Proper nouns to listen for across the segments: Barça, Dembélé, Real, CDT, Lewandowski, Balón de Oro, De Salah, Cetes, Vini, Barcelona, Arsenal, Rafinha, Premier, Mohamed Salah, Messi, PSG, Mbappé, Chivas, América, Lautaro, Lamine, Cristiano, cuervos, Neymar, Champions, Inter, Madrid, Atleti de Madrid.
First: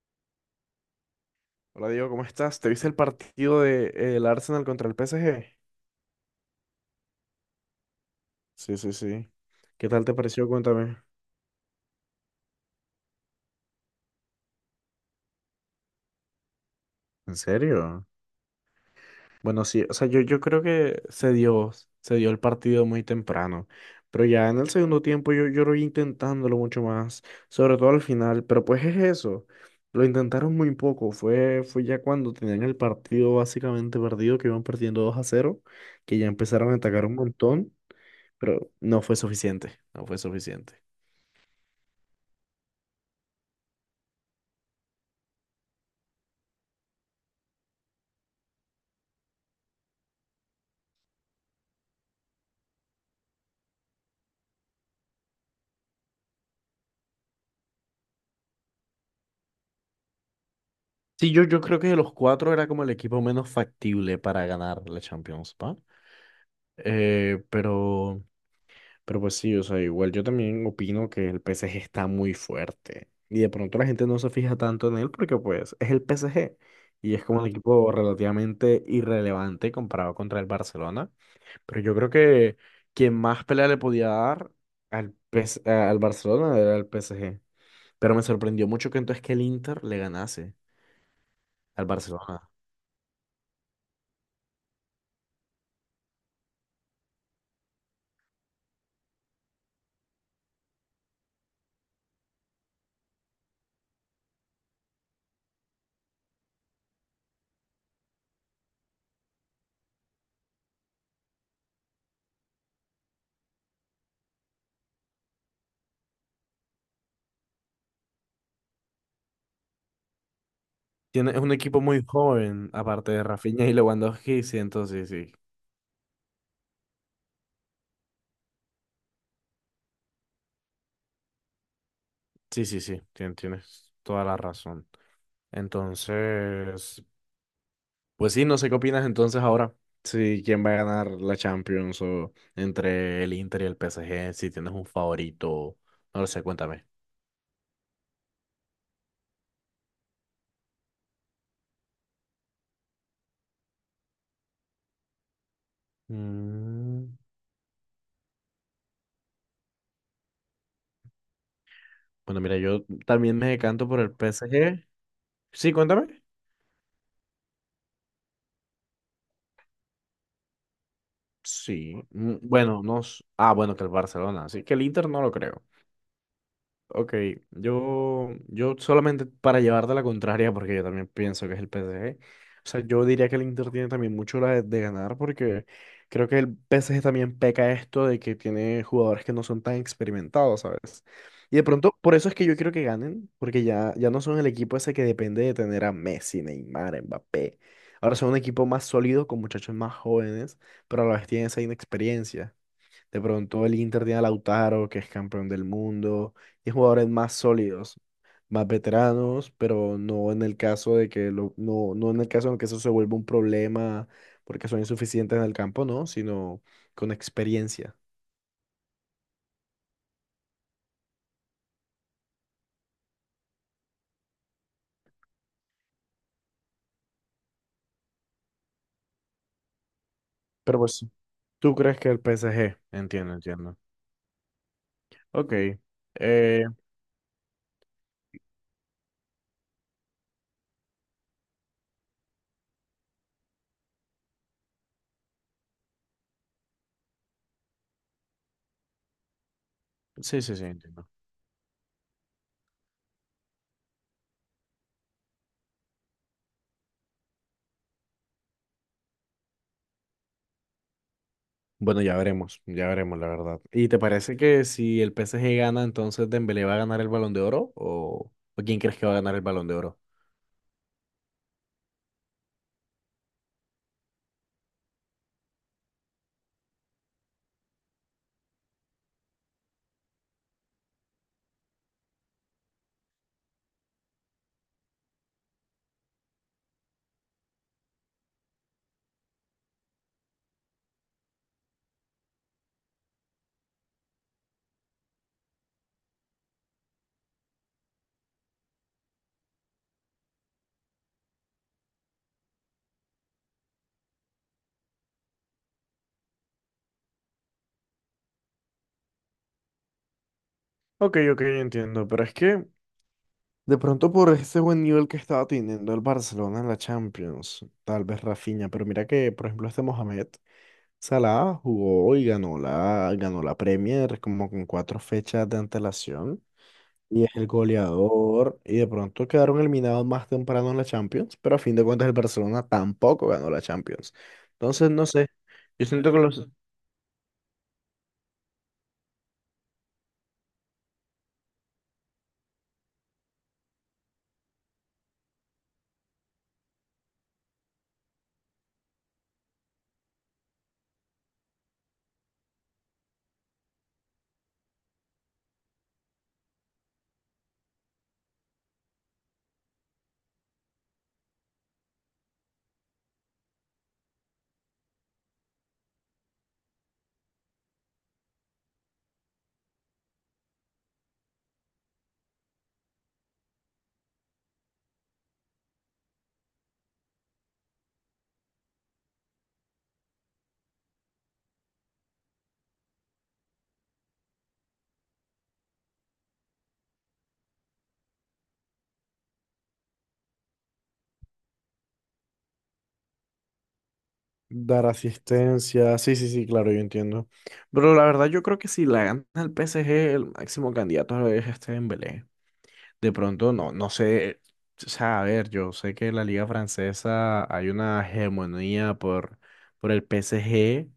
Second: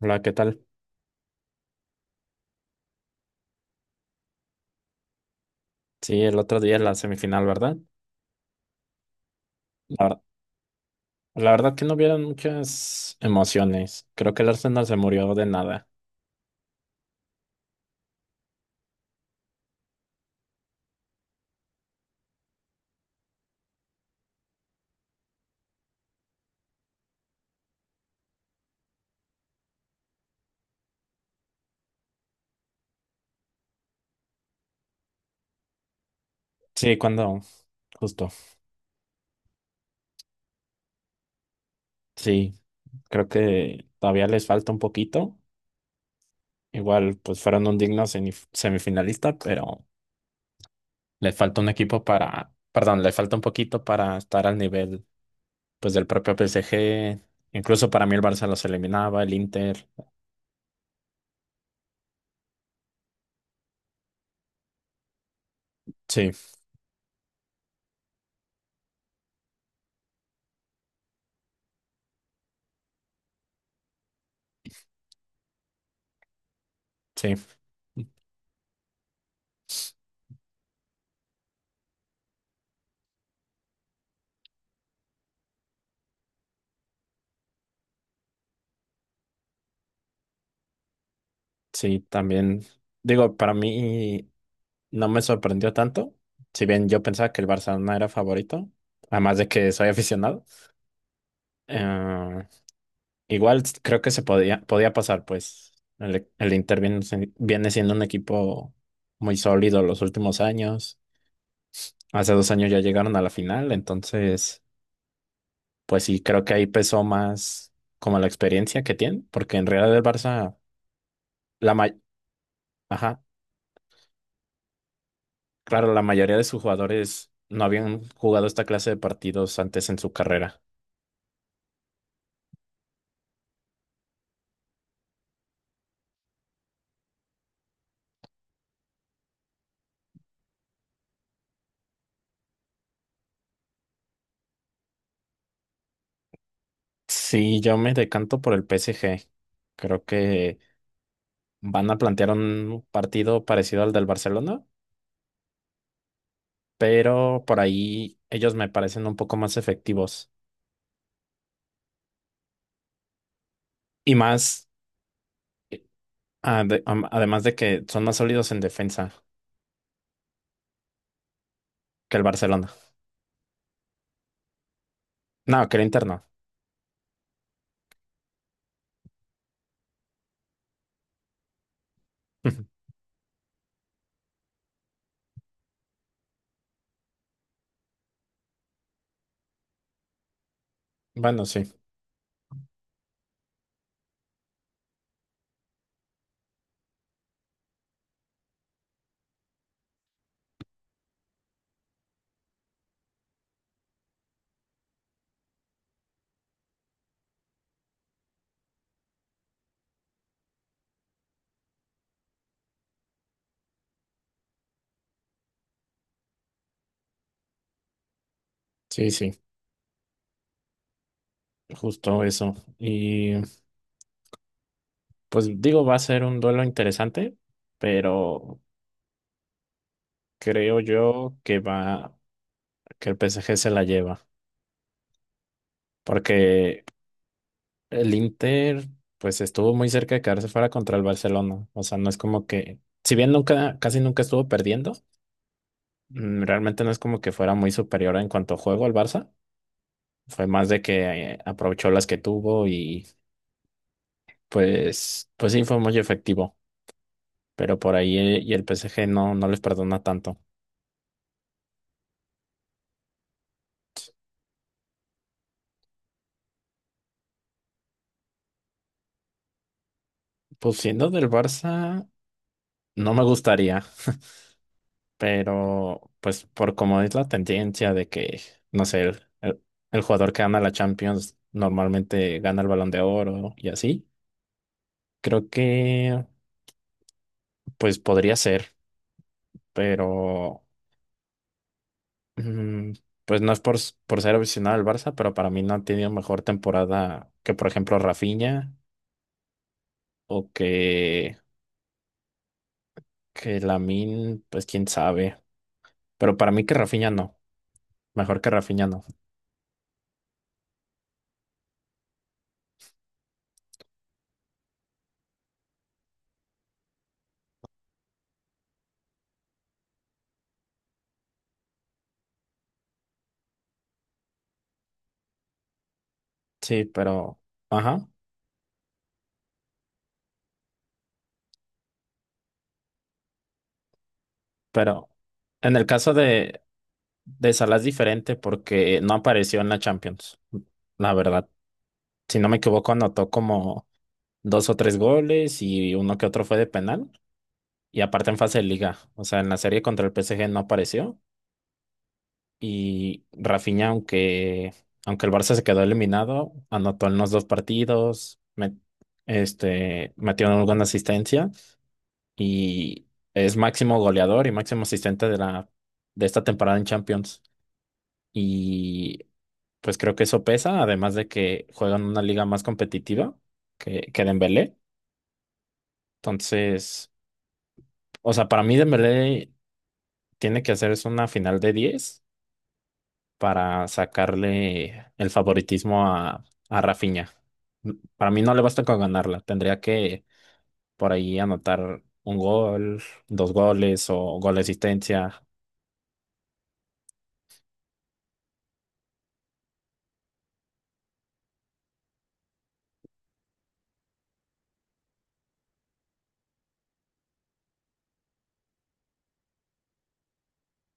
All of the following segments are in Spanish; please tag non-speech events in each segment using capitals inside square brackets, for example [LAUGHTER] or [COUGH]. Hola, ¿qué tal? Hola Diego, ¿cómo estás? ¿Te viste el partido de, el Arsenal contra el PSG? Sí, el otro día la semifinal, ¿verdad? Sí, sí, sí. ¿Qué tal La, te ver- pareció? Cuéntame. la verdad que no hubieron muchas emociones. Creo que el Arsenal se murió de nada. ¿En serio? Bueno, sí, o sea, yo creo que se dio el partido muy temprano, pero ya en el segundo tiempo yo lo vi intentándolo mucho más, sobre todo al final, pero pues es eso, lo intentaron muy poco, fue ya cuando tenían el partido básicamente perdido, que iban perdiendo 2-0, que ya empezaron a Sí, atacar un cuando, montón, justo. pero no fue suficiente, no fue suficiente. Sí, creo que todavía les falta un poquito. Igual, pues fueron un digno semifinalista, pero les falta un equipo para, perdón, les falta un poquito para estar al nivel, pues, del propio PSG. Incluso para mí el Barça los eliminaba, el Inter. Sí, yo creo que de los cuatro era como el equipo menos factible para ganar la Champions, ¿va? Sí, Eh, pero, pero pues sí, o sea, igual yo también opino que el PSG está muy fuerte. Y de pronto la gente no se fija tanto en él porque pues es el PSG. Y es sí, como un equipo relativamente irrelevante comparado contra el Barcelona. Pero yo creo que quien más pelea le podía dar al Barcelona era el PSG. Pero me sorprendió mucho que entonces que el Inter le ganase al sí, Barcelona. también. Digo, para mí. No me sorprendió tanto, si bien yo pensaba que el Barcelona era favorito, además de que soy [LAUGHS] aficionado. Eh, igual creo que se podía pasar, pues el Inter viene, viene siendo un equipo muy sólido los últimos años. Hace 2 años ya llegaron a la final, entonces, pues sí, creo que ahí pesó más como la experiencia que tienen, porque en realidad el Barça, Tiene, es un la equipo may- muy joven, aparte ajá, de Rafinha y Lewandowski, sí, entonces sí. claro, la mayoría de sus jugadores no habían jugado esta clase de partidos antes en su carrera. Sí, sí, sí, tienes toda la razón. Entonces, pues sí, no sé qué opinas entonces ahora. Si quién va a ganar la Champions o entre el Inter y el PSG, si tienes un favorito, no lo sé, cuéntame. Sí, yo me decanto por el PSG. Creo que van a plantear un partido parecido al del Barcelona, Mm, pero por ahí ellos me parecen un poco más efectivos bueno, mira, yo también me decanto por el y más, PSG. Sí, eh, cuéntame. Además de que son más sólidos en defensa Sí. que el Mm, Barcelona. bueno, no. Ah, bueno, que el Barcelona. Así que el Inter no lo creo. No, que el interno. Ok, yo solamente para llevarte la contraria, porque yo también pienso que es el PSG. O sea, [LAUGHS] yo diría que el Inter tiene también mucho la de ganar, porque creo que el PSG también peca esto de que tiene jugadores que no son tan experimentados, ¿sabes? Bueno, Y de sí, pronto, por eso es que yo quiero que ganen, porque ya no son el equipo ese que depende de tener a Messi, Neymar, Mbappé. Ahora son un equipo más sólido, con muchachos más jóvenes, pero a la vez tienen esa inexperiencia. De pronto el Inter tiene a Lautaro, que es campeón del mundo, y jugadores más sólidos, más veteranos, pero no en el caso de que lo, no, no en el caso de que eso se vuelva un problema porque son insuficientes en el campo, no, sino con experiencia. sí, sí, justo eso. Y pues digo, va a ser un duelo interesante, pero Pero creo pues, yo que ¿tú crees que va, el PSG? que el Entiendo, PSG se entiendo. la lleva, Ok. eh, porque el Inter, pues estuvo muy cerca de quedarse fuera contra el Barcelona. O sea, no es como que, si bien nunca, casi nunca estuvo perdiendo, realmente no es como que fuera muy superior en cuanto a juego al Barça. sí, Fue sí, sí, más de entiendo. que aprovechó las que tuvo y pues, pues sí fue muy efectivo. Pero por ahí y el PSG no, no les perdona tanto. Bueno, ya veremos, la verdad. ¿Y te parece que si el PSG gana, entonces Dembélé va a ganar el Balón de Oro? ¿O quién crees que va a ganar el Balón de Oro? Pues siendo del Barça, no me gustaría. Pero, pues, por como es la tendencia de que, no sé, el jugador que gana la Champions normalmente gana el Balón de Oro y así, creo que, pues, podría ser, pero, mm, pues, no es por ser aficionado al Barça, pero para mí no ha tenido mejor temporada que, por ejemplo, Rafinha o que Lamine, pues, quién sabe. Pero para mí que Rafinha no, mejor que Rafinha no. Ok, ok, entiendo, pero es que de pronto por ese buen nivel que estaba teniendo el Barcelona en la Champions, tal vez Rafinha, pero mira que, por ejemplo, este Mohamed Salah jugó y ganó la Premier como con cuatro fechas de antelación Sí, y es pero, el ajá, goleador y de pronto quedaron eliminados más temprano en la Champions, pero a fin de cuentas el Barcelona tampoco ganó la Champions. Entonces, no pero. sé, En yo el siento caso que los. de, de Salah es diferente porque no apareció en la Champions, la verdad. Si no me equivoco, anotó como dos o tres goles y uno que otro fue de penal. Y aparte en fase de liga, o sea, en la serie contra el PSG no apareció. Y Rafinha, aunque el Barça se quedó eliminado, anotó en los dos partidos, metió alguna asistencia y es máximo goleador y máximo asistente de la, de esta temporada en Champions. Y pues creo que eso pesa, además de que juegan una liga más competitiva que Dembélé. Entonces, o sea, para mí Dembélé tiene que hacerse una final de 10 para sacarle el favoritismo a Rafinha. Para mí no le basta con ganarla, tendría que por ahí anotar un gol, dos goles o gol de Dar asistencia. asistencia, sí, sí, sí, claro, yo entiendo. Pero la verdad yo creo que si la gana el PSG, el máximo candidato es este Dembélé. De pronto, no, no sé, o sea, a ver, yo sé que en la liga francesa hay una hegemonía por el PSG,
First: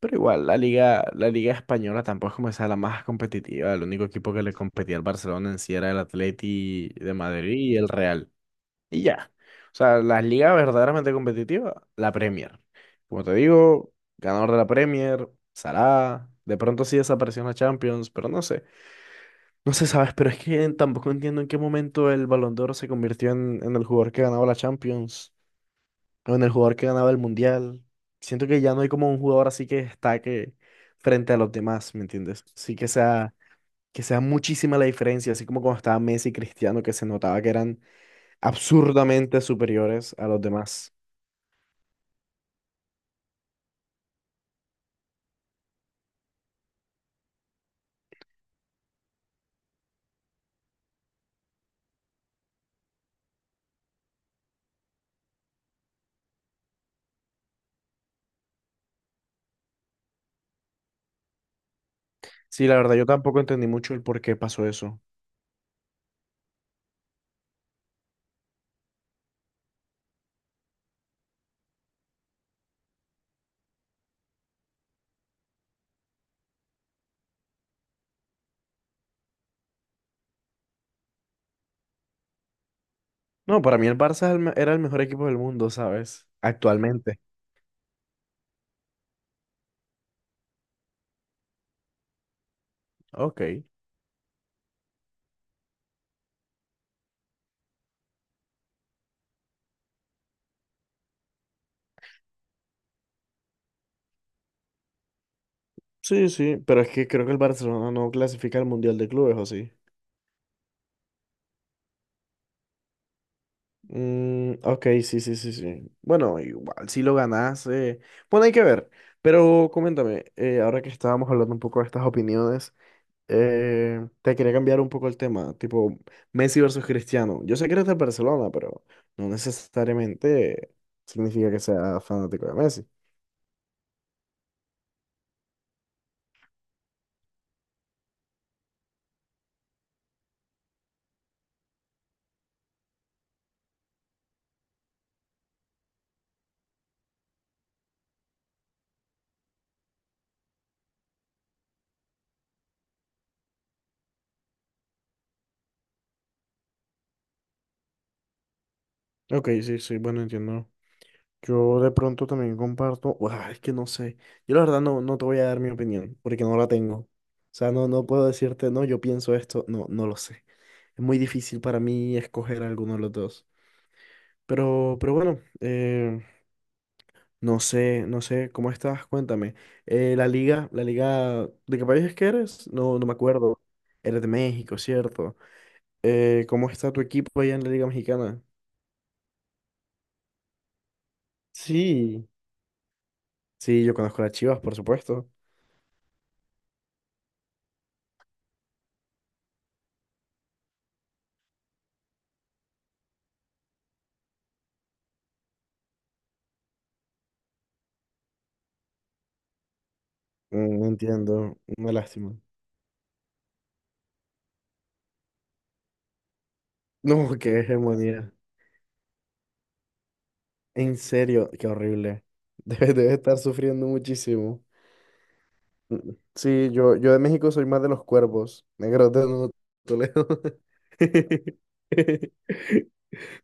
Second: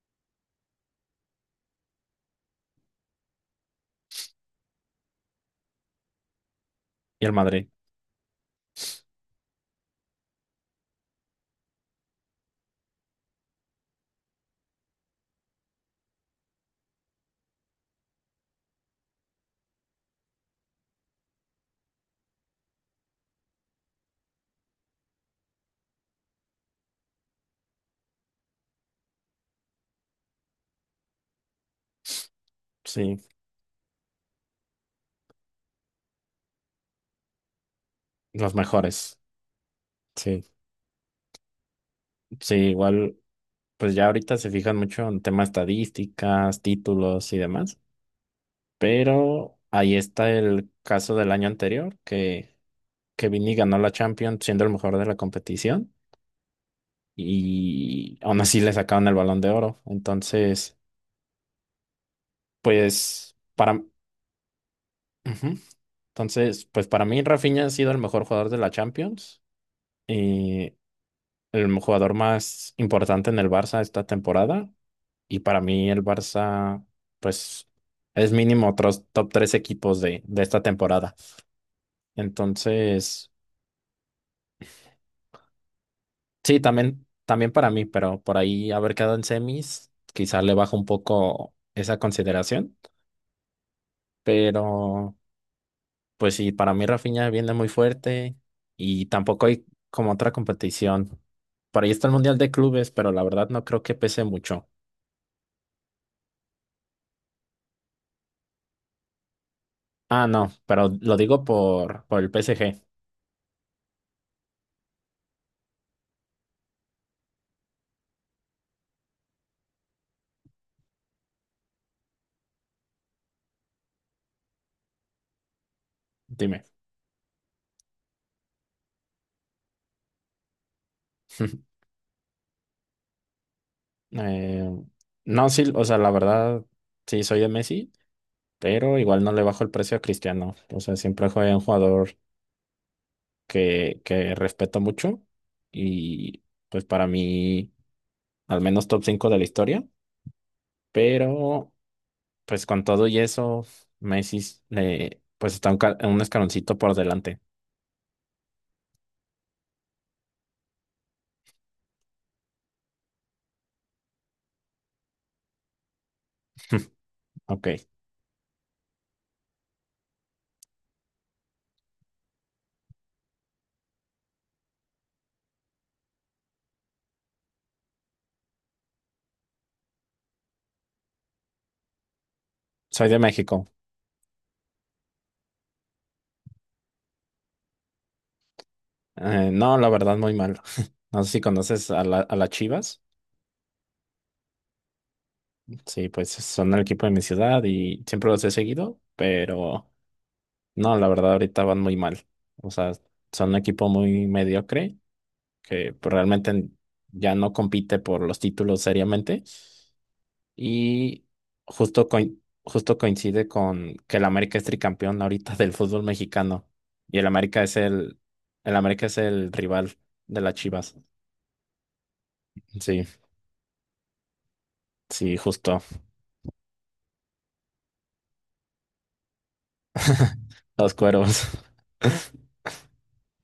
pero igual la liga española tampoco es como esa la más competitiva. El único equipo que le competía al Barcelona en sí era el Atleti de Y el Madrid Madrid, y el Real. Y ya. O sea, las ligas verdaderamente competitivas, la Premier. Como te digo, ganador de la Premier, Salah. De pronto sí desapareció en la Champions, pero no sé. No sé, ¿sabes? Pero es que tampoco entiendo en qué momento el Balón de Oro se convirtió en el jugador que ganaba la Champions o en el jugador que ganaba el Mundial. Siento que ya no hay como un jugador así que destaque frente a los demás, ¿me entiendes? Sí que sí, sea, que sea muchísima la diferencia, así como cuando estaba Messi y Cristiano, que se notaba que eran los mejores. absurdamente superiores a los Sí, demás. sí, igual. Pues ya ahorita se fijan mucho en temas estadísticas, títulos y demás, pero ahí está el caso del año anterior, que Vini ganó la Champions siendo el mejor de la competición y aún así le sacaron el Balón de Oro. Entonces, Sí, la verdad, yo pues tampoco entendí para, mucho el por qué pasó eso. ujú. Entonces, pues para mí Rafinha ha sido el mejor jugador de la Champions y el jugador más importante en el Barça esta temporada. Y para mí el Barça, pues, es mínimo otros top tres equipos de esta temporada. Entonces, No, para mí el Barça era el mejor equipo del mundo, ¿sabes? sí, también, Actualmente. también para mí, pero por ahí haber quedado en semis, quizás le baja un poco esa consideración. Ok. Pero, pues sí, para mí Rafinha viene muy fuerte y tampoco hay como otra competición. Por ahí está el Mundial de Clubes, pero la verdad no creo que pese mucho. Sí, sí, pero es que creo que el Barcelona no clasifica al Mundial de Clubes, ¿o sí? Ah, no, pero lo digo por el PSG. Mm, ok, sí, sí, sí, sí. Bueno, igual si lo ganas, bueno, hay que ver. Pero coméntame, ahora que estábamos hablando un poco de estas opiniones. Te quería cambiar un poco el tema, tipo Messi Dime. versus Cristiano. Yo sé que eres de Barcelona, pero no necesariamente significa que [LAUGHS] sea fanático de Messi. Eh, no, sí, o sea, la verdad, sí soy de Messi, pero igual no le bajo el precio a Cristiano. O sea, siempre fue un jugador que respeto mucho y pues para mí, al menos top 5 de la historia, pero pues con todo y eso, Messi le, pues está un escaloncito por delante. Ok, sí, sí, bueno, entiendo. Yo de pronto también comparto, es que no sé. Yo la verdad no te voy a dar mi opinión, porque no la tengo. [LAUGHS] O Ok, sea, no, no puedo decirte, no, yo pienso esto, no, no lo sé. Es muy difícil para mí escoger alguno de los dos. Pero bueno, no sé, no sé, ¿cómo estás? Cuéntame. La liga, ¿de qué país es que eres? No, no soy me de acuerdo. México. Eres de México, ¿cierto? ¿Cómo está tu equipo allá en la liga mexicana? No, la verdad, muy mal. [LAUGHS] No sé si conoces a la, Sí, a las Chivas. sí, yo conozco a las Chivas, por supuesto. Sí, pues son el equipo de mi ciudad y siempre los he seguido, pero no, la verdad ahorita van muy mal. O sea, son un equipo muy mediocre que pues, realmente ya no compite por los títulos seriamente Mm, no y entiendo, una justo, lástima. [LAUGHS] Justo coincide con que el América es tricampeón ahorita [LAUGHS] del fútbol mexicano y No, qué hegemonía. el América es el rival de las Chivas. En serio, qué horrible. [LAUGHS] Debe, Sí, debe estar sufriendo muchísimo. sí, justo. Mm, sí, yo de México soy más de los cuervos. Negro, te no Toledo. [LAUGHS] Los cueros. [LAUGHS]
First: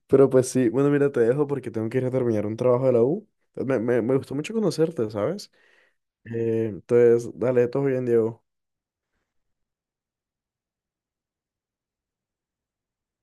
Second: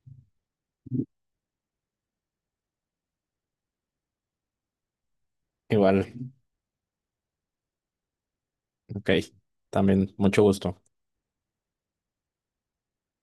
Pero pues sí, bueno, mira, te dejo porque tengo que ir a terminar un trabajo de la U. Me gustó mucho conocerte, ¿sabes? [LAUGHS] Igual. Entonces, dale, todo bien, Diego. Ok, también, mucho gusto.